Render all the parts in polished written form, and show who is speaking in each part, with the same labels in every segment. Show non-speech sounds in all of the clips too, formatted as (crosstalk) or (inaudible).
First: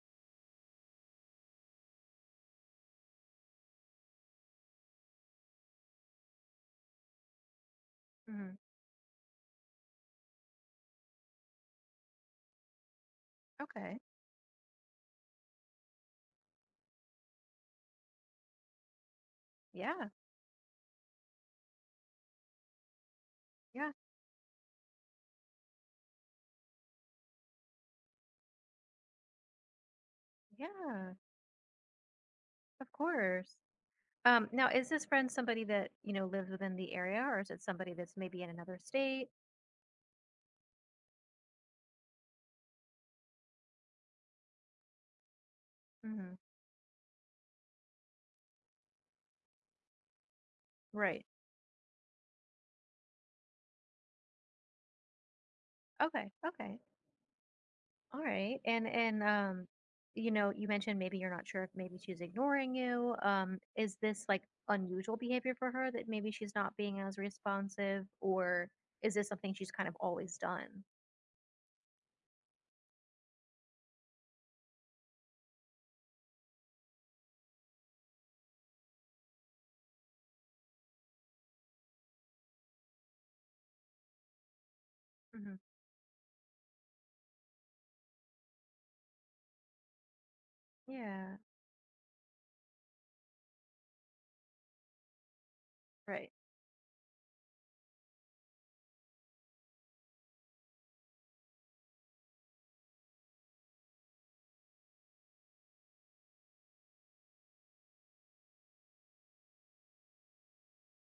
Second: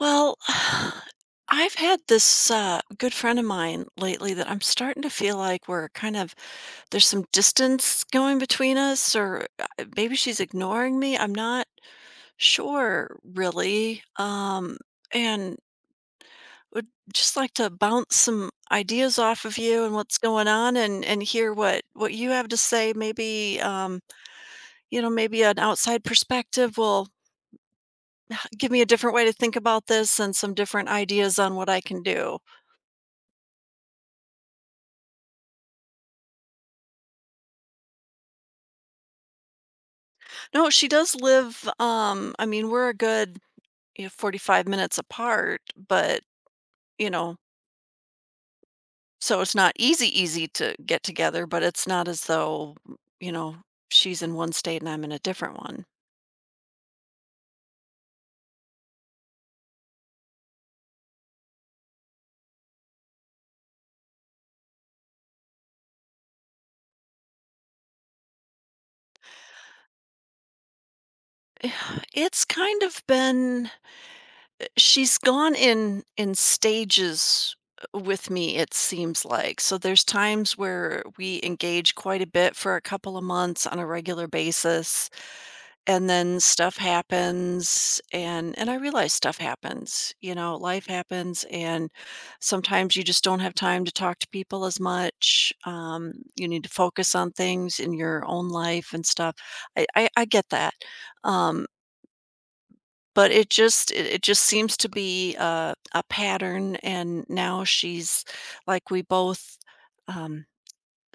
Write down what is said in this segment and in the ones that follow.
Speaker 1: Well, (sighs) I've had this good friend of mine lately that I'm starting to feel like we're kind of there's some distance going
Speaker 2: Mhm.
Speaker 1: between us, or maybe she's ignoring me. I'm not sure
Speaker 2: Okay.
Speaker 1: really, and would just like to bounce some ideas off of you and
Speaker 2: Yeah.
Speaker 1: what's going on, and hear what you have to say. Maybe
Speaker 2: Yeah.
Speaker 1: maybe an outside perspective will give me a different way to think about this and some different
Speaker 2: Yeah.
Speaker 1: ideas on what I can do.
Speaker 2: Of course. Now, is this friend somebody that, you know, lives within the area or is it somebody that's maybe in another state?
Speaker 1: No, she does live, I mean, we're a good, 45 minutes apart, but,
Speaker 2: Hmm.
Speaker 1: you know, so it's not easy to get
Speaker 2: Right.
Speaker 1: together, but it's not as though, you know, she's in one state and I'm in a different one.
Speaker 2: Okay. Okay. All right. And, you know, you mentioned maybe you're not sure if maybe she's ignoring you. Is this like unusual behavior for her that maybe she's not being as responsive or is this something she's kind of always done?
Speaker 1: (sighs) It's kind of been She's gone in stages, with me, it seems like. So there's times where we engage quite a bit for a couple of months on a regular basis,
Speaker 2: Hmm.
Speaker 1: and then stuff happens, and I realize stuff happens, you know, life
Speaker 2: Yeah.
Speaker 1: happens, and sometimes you just don't have time to talk to people as much.
Speaker 2: Right.
Speaker 1: You need to focus on things in your own life and stuff. I get that. Um but it just seems to be a pattern, and now we both, um,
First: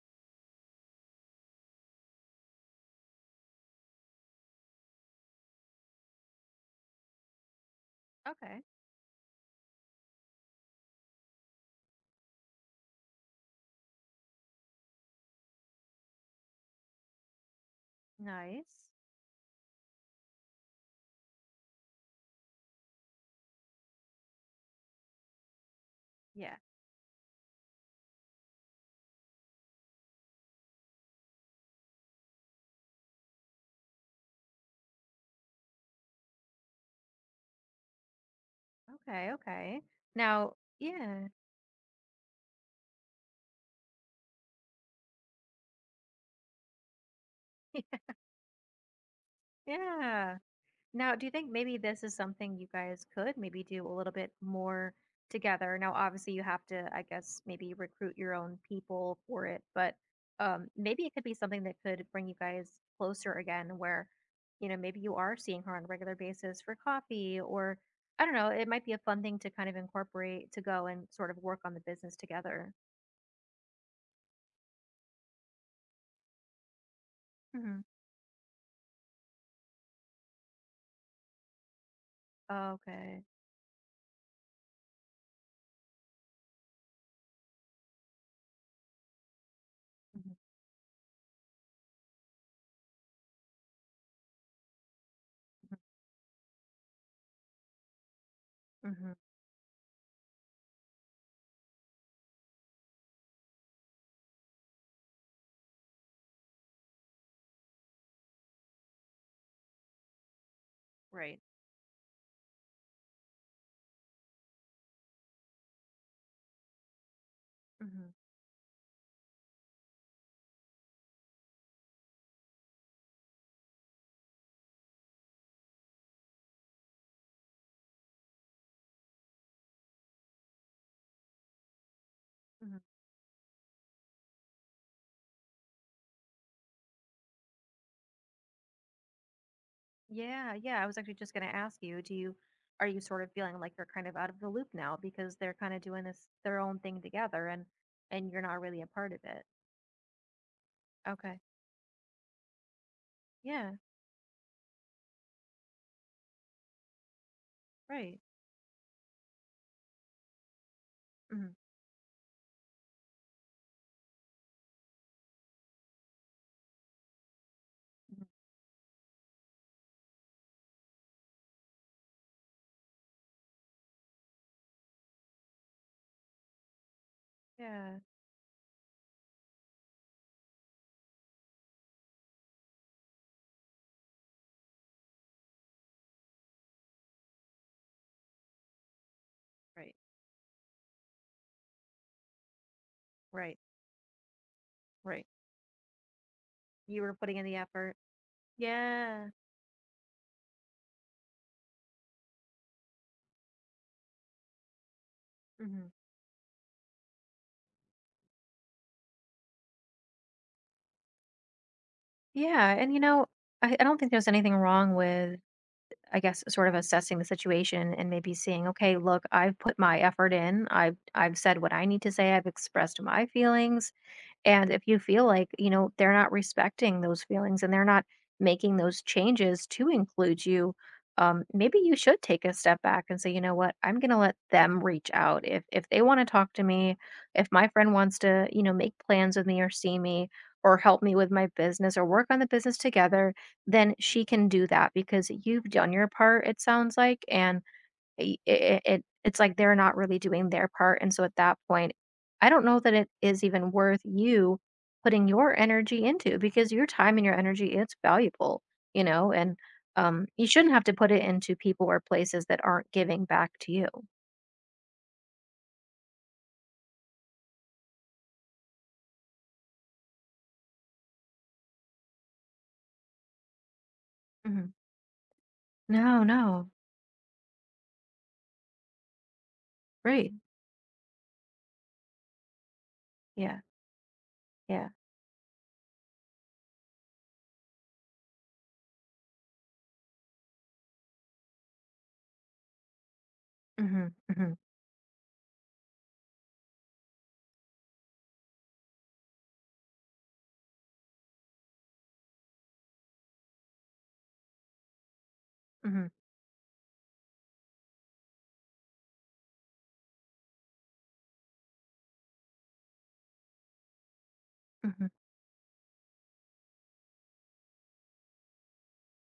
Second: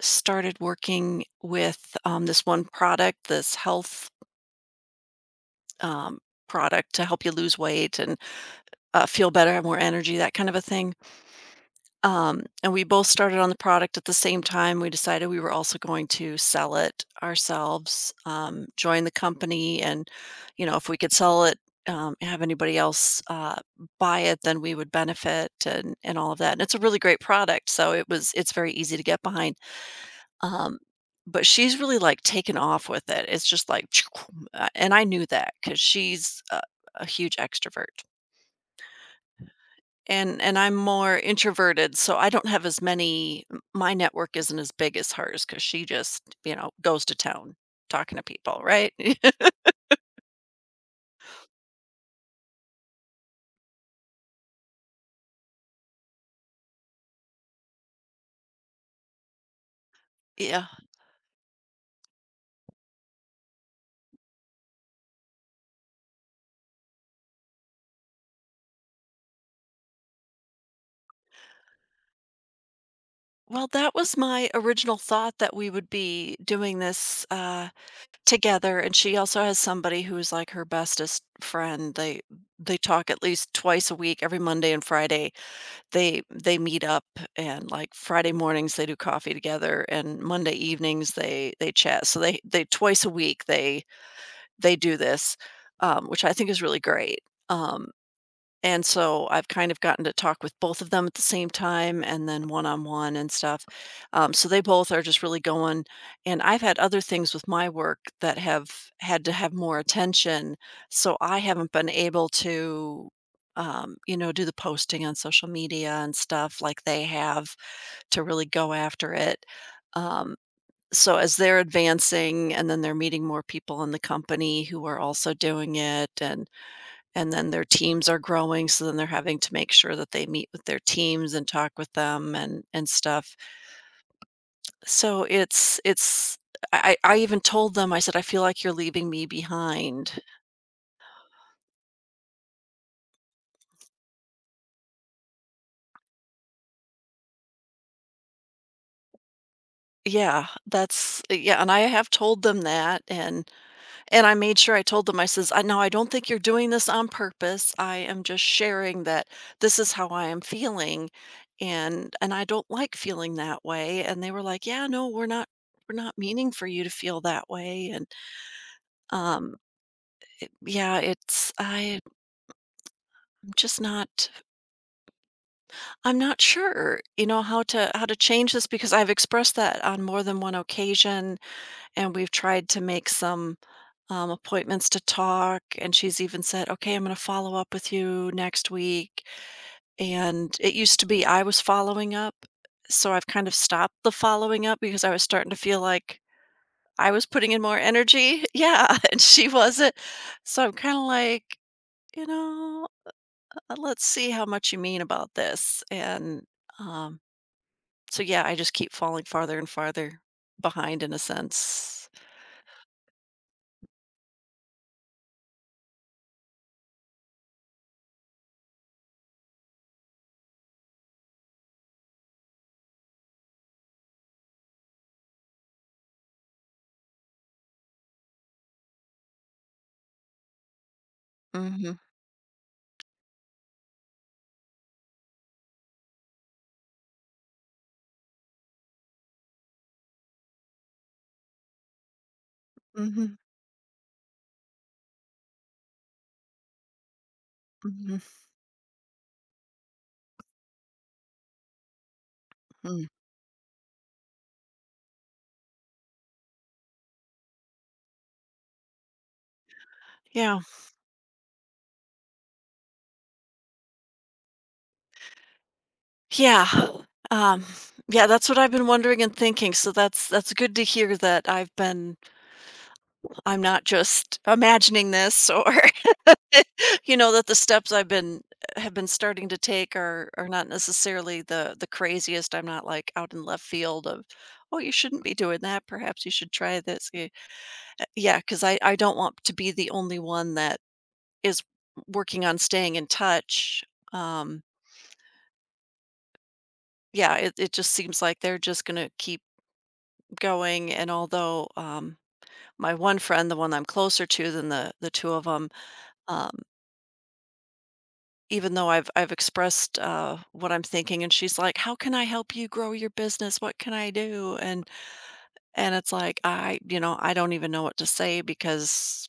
Speaker 1: started working with, this one product, this health, um, product to help you lose weight and,
Speaker 2: Okay.
Speaker 1: feel better, have more energy, that kind of a thing. And we both started on the product at the same time. We decided we were also going to sell it ourselves,
Speaker 2: Nice.
Speaker 1: join the company, and if we could sell it, have anybody else buy it, then we would benefit and all of that.
Speaker 2: Yeah.
Speaker 1: And it's a really great product, so it's very easy to get behind. Um, but she's really, like, taken off with it. It's just like, (sniffs) (tsk) and I knew that because she's a huge extrovert.
Speaker 2: Okay, okay.
Speaker 1: And
Speaker 2: Now,
Speaker 1: and I'm more
Speaker 2: yeah.
Speaker 1: introverted, so I don't have as many m my network isn't as big as hers, because she just, you know, goes to town
Speaker 2: (laughs)
Speaker 1: talking to people, right? (laughs)
Speaker 2: Yeah. Now, do you think maybe this is something you guys could maybe do a little bit more together? Now, obviously you have to, I guess, maybe recruit your own people for it, but
Speaker 1: Yeah.
Speaker 2: maybe it could be something that could bring you guys closer again where, you know, maybe you are seeing her on a regular basis for coffee or I don't know, it might be a fun thing to kind of incorporate to go and sort of work on the business together.
Speaker 1: Well, that was my original thought that we would be doing this,
Speaker 2: Hmm.
Speaker 1: together, and she also has somebody who's, like, her bestest friend. They talk at
Speaker 2: Okay.
Speaker 1: least twice a week, every Monday and Friday. They meet up and, like, Friday mornings, they do coffee together, and
Speaker 2: Hmm.
Speaker 1: Monday evenings, they chat. So they twice a week, they do this, which I think is really great. Um, and
Speaker 2: Hmm.
Speaker 1: so I've kind of gotten to talk with both of them at the same time and then one on one and stuff. So they both are just really going. And I've had other things with my work that have had to have more attention. So I
Speaker 2: Right.
Speaker 1: haven't been able to, you know, do the posting on social media and stuff like they have
Speaker 2: Hmm.
Speaker 1: to really go after it. Um, so as they're advancing and then they're meeting more people in the company who are also doing it and then their teams are growing, so then they're having to make sure that they meet with their teams and talk with them and
Speaker 2: Hmm.
Speaker 1: and stuff. So it's I even told them, I said, "I feel like you're leaving me behind."
Speaker 2: Yeah, yeah. I was actually just going to ask you, do you are you sort of feeling like you're kind of out of the loop now because they're kind of doing this their own thing together and you're not really a part of it?
Speaker 1: Yeah, that's
Speaker 2: Okay.
Speaker 1: yeah, and I have told them that and
Speaker 2: Yeah,
Speaker 1: And I made sure I told them, I says, "I no, I don't think you're doing this on purpose. I
Speaker 2: right.
Speaker 1: am just sharing that this is how I am feeling,
Speaker 2: Hmm.
Speaker 1: and I don't like feeling that way." And they were like, "Yeah, no, we're not meaning for you to feel that way." And um, yeah, it's I- am just not I'm not sure, you know,
Speaker 2: Yeah,
Speaker 1: how to change this because I've expressed that on more than one occasion, and we've tried to make some appointments to talk. And she's even said, okay, I'm going to follow up with you next week.
Speaker 2: right.
Speaker 1: And it used to be I was following up. So I've kind of
Speaker 2: Right.
Speaker 1: stopped the following up because I was
Speaker 2: Right.
Speaker 1: starting to feel like
Speaker 2: You
Speaker 1: I
Speaker 2: were
Speaker 1: was
Speaker 2: putting in
Speaker 1: putting
Speaker 2: the
Speaker 1: in more
Speaker 2: effort.
Speaker 1: energy. (laughs) Yeah. And
Speaker 2: Yeah.
Speaker 1: she wasn't. So I'm kind of like, you know, let's see how much you mean about this.
Speaker 2: Hmm.
Speaker 1: And um, so, yeah, I just keep falling farther and farther behind in a sense.
Speaker 2: Yeah, and you know, I don't think there's anything wrong with I guess sort of assessing the situation and maybe seeing, okay, look, I've put my effort in. I've said what I need to say. I've expressed my feelings. And if you feel like, you know, they're not respecting those feelings and they're not making those changes to include you, maybe you
Speaker 1: Mhm.
Speaker 2: should take a step back and say, you know what, I'm going to let them reach out. If they want to talk to me, if my friend wants to, you know, make plans with me or see me or help me with my business or work on the business together,
Speaker 1: Mhm.
Speaker 2: then she can do that because you've done your part, it sounds like. And
Speaker 1: Mhm.
Speaker 2: i- i- it it's like they're not really doing their part, and so at that point, I don't know that
Speaker 1: Mm.
Speaker 2: it is even worth you putting your energy into because your time and your energy, it's valuable, you know, and you
Speaker 1: Yeah,
Speaker 2: shouldn't have to put it into people or places that aren't giving back to you.
Speaker 1: yeah, um, yeah, that's what I've been wondering and thinking, so that's good to hear that I'm not just
Speaker 2: Hmm.
Speaker 1: imagining this or,
Speaker 2: No,
Speaker 1: (laughs)
Speaker 2: no,
Speaker 1: you know, that the steps I've been have been starting to take
Speaker 2: right,
Speaker 1: are not necessarily the craziest. I'm not, like, out in
Speaker 2: yeah,
Speaker 1: left field of, "Oh,
Speaker 2: yeah,
Speaker 1: you shouldn't be doing that. Perhaps you should try this." Yeah, because I don't want to be the only one that is working on staying in touch.
Speaker 2: mm-hmm, mm-hmm,
Speaker 1: Um, yeah, it just seems like they're just gonna keep going. And although my one friend, the one I'm closer to than the two of them,
Speaker 2: mm-hmm,
Speaker 1: even though I've expressed, what I'm thinking, and she's like, "How can I help you grow your business? What can I do?"
Speaker 2: mm-hmm.
Speaker 1: And it's like, I don't even know what to say because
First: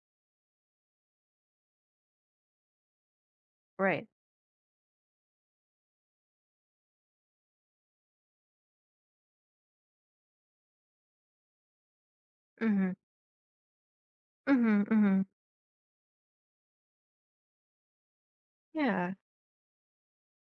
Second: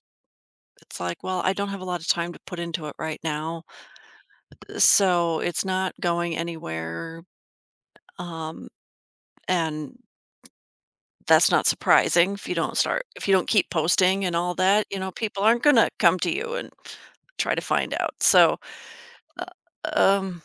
Speaker 1: it's like, well, I don't have a lot of time to put into it right now,
Speaker 2: Right,
Speaker 1: so it's not going anywhere, um, and that's not surprising if you don't
Speaker 2: mm-hmm,
Speaker 1: start if you don't keep posting and all
Speaker 2: mm-hmm,
Speaker 1: that, you know,
Speaker 2: mm-hmm.
Speaker 1: people aren't gonna come to you and try to find out, so,
Speaker 2: Yeah.
Speaker 1: uh, um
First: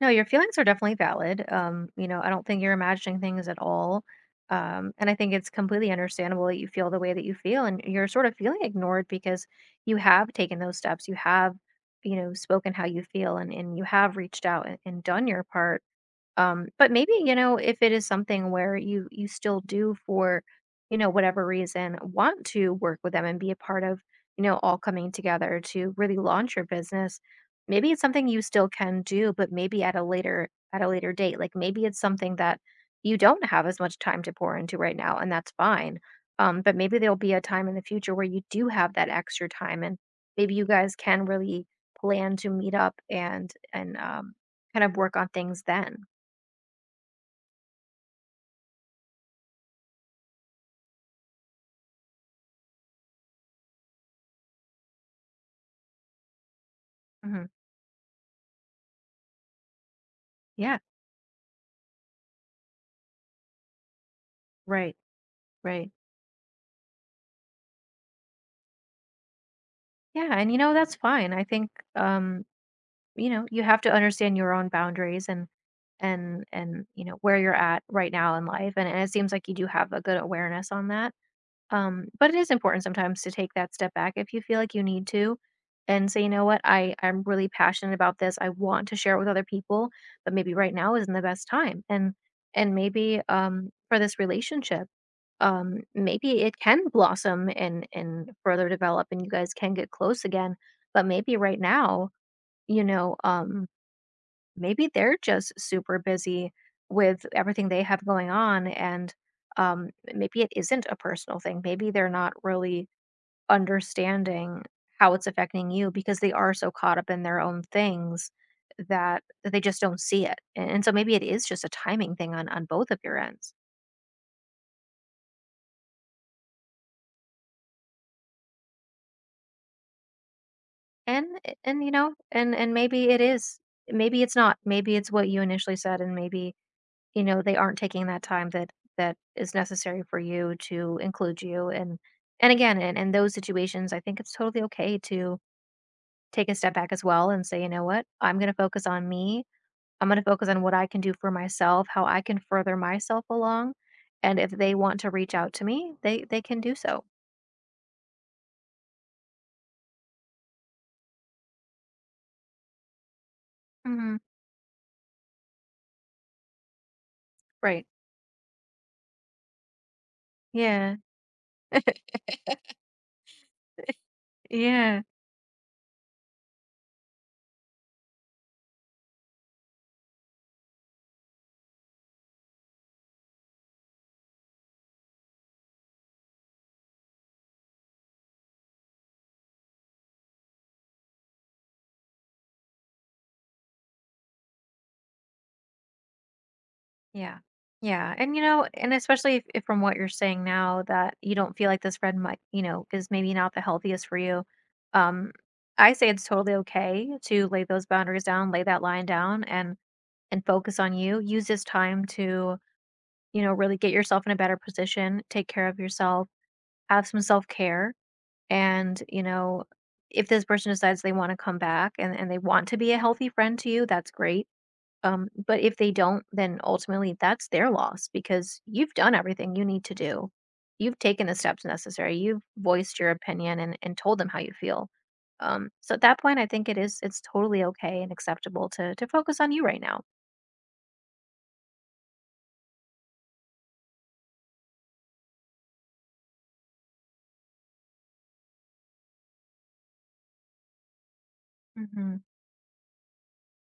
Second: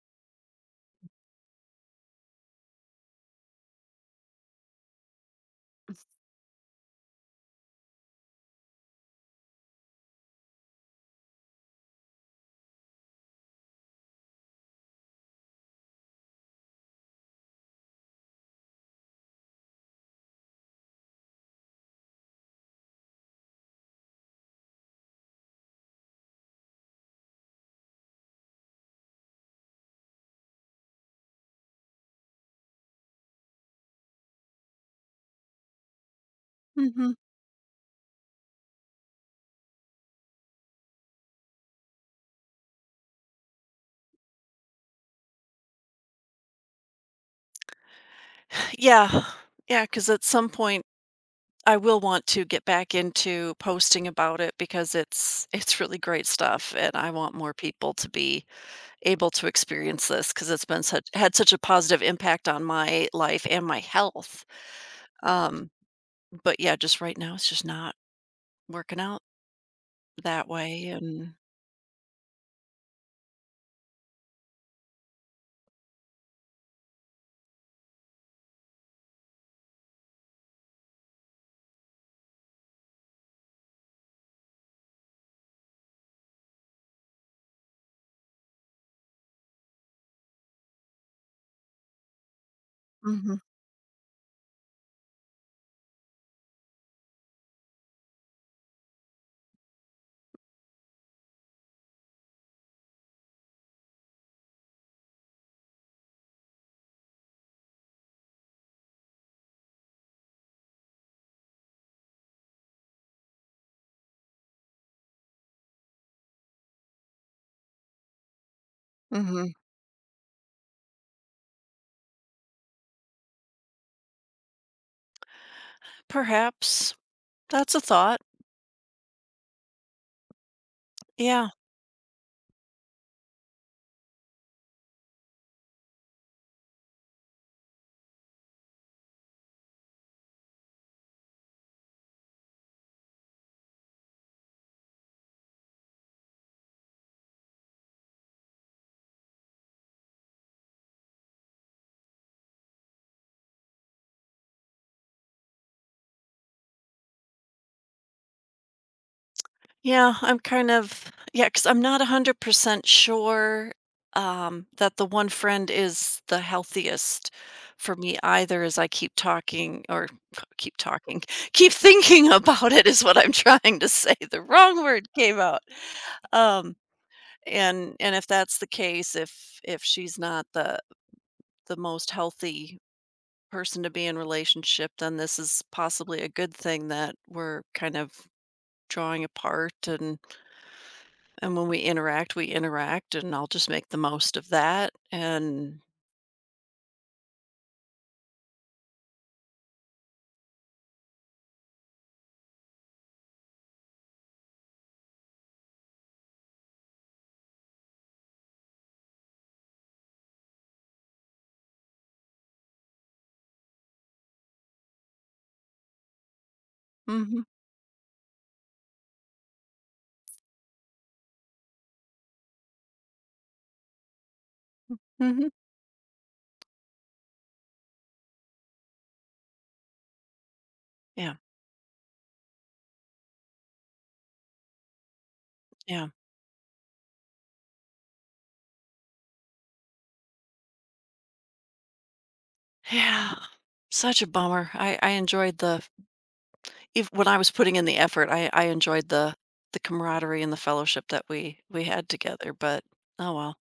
Speaker 2: No, your feelings are definitely valid. You know, I don't think you're imagining things at all. And I think it's completely understandable that you feel the way that you feel and you're sort of feeling ignored because you have taken those steps. You have, you know, spoken how you feel and you have reached out and done your part. But maybe, you know, if it is something where you still do for, you know, whatever reason, want to work with them and be a part of, you know, all coming together to really launch your business, maybe it's something you still can do, but maybe at a later date. Like maybe it's something that you don't have as much time to pour into right now, and that's fine. But maybe
Speaker 1: Mhm.
Speaker 2: there'll be a time in the future where you do have that extra time and maybe you guys can really plan to meet up and kind of work on things then.
Speaker 1: Yeah, yeah, because at some point I will want to get back into posting about it because it's really great stuff and I want
Speaker 2: Hmm.
Speaker 1: more people to be able to experience this because it's
Speaker 2: Yeah,
Speaker 1: been such had such a positive impact on my life and my health.
Speaker 2: right,
Speaker 1: Um,
Speaker 2: right.
Speaker 1: but yeah, just right now it's just not working out
Speaker 2: Yeah,
Speaker 1: that
Speaker 2: and you know
Speaker 1: way
Speaker 2: that's fine.
Speaker 1: and
Speaker 2: I think you know you have to understand your own boundaries and you know where you're at right now in life, and it seems like you do have a good awareness on that. But it is important sometimes to take that step back if you feel like you need to, and say, you know what, I I'm really passionate about this. I want to share it with other people, but maybe right now isn't the best time, and maybe
Speaker 1: Mhm.
Speaker 2: for this relationship maybe it can blossom and further develop and you guys can get close again but maybe right now you know maybe they're just super busy with everything they have going on and um maybe it isn't a personal thing maybe they're not really understanding how it's affecting you because they are so caught up in their own things that
Speaker 1: Mhm.
Speaker 2: they just don't see it. And so maybe it is just a timing thing on both of your ends.
Speaker 1: Perhaps. That's a thought.
Speaker 2: And
Speaker 1: Yeah.
Speaker 2: and you know, and maybe it is. Maybe it's not. Maybe it's what you initially said and maybe you know, they aren't taking that time that is necessary for you to include you and again, in those situations, I think it's totally okay to take a step back as well and say, you know what, I'm going to focus on me. I'm going to focus on what I can do for myself, how I can further myself along, and if they want to reach out to me, they can do so.
Speaker 1: Yeah, I'm kind of yeah, because 'cause I'm not 100% sure,
Speaker 2: Hmm.
Speaker 1: that the one friend is the healthiest
Speaker 2: Right.
Speaker 1: for me either as I keep talking or (laughs) keep
Speaker 2: Yeah.
Speaker 1: talking, keep thinking about it is what I'm trying to say. The wrong
Speaker 2: Yeah.
Speaker 1: word came out. Um, and if that's the case, if she's not the the most healthy person to be in relationship, then this is possibly a good thing that we're kind of drawing apart and when we interact, and I'll just make the most of that. And
Speaker 2: Yeah. Yeah. And you know, and especially if from what you're saying now that you don't feel like this red might, you know, is maybe not the healthiest for you. Um, I say it's totally okay to lay those boundaries down, lay that line down and focus on you. Use this time to, you know, really get yourself in a better position, take care of yourself, have some
Speaker 1: mhm,
Speaker 2: self-care. And, you know, if this person decides they want to come back and they want to be a healthy friend to you, that's great
Speaker 1: mhm,
Speaker 2: but if they don't, then ultimately that's their loss because you've done everything you need to do. You've taken the
Speaker 1: yeah,
Speaker 2: steps necessary. You've voiced your opinion and told them how you feel. So at
Speaker 1: yeah,
Speaker 2: that point, I think it is it's totally okay and acceptable to focus on you right now.
Speaker 1: yeah. Such a bummer. I enjoyed the if when I was putting in the effort, I enjoyed the camaraderie and the fellowship that we had
Speaker 2: Hmm.
Speaker 1: together. But oh well,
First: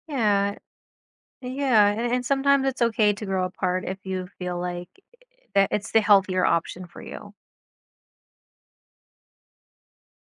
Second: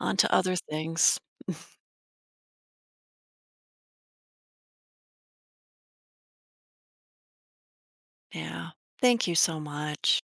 Speaker 1: on to other
Speaker 2: Yeah,
Speaker 1: things.
Speaker 2: yeah, and sometimes it's okay to grow apart if you feel like that it's the healthier option for you.
Speaker 1: Yeah. Thank you so much.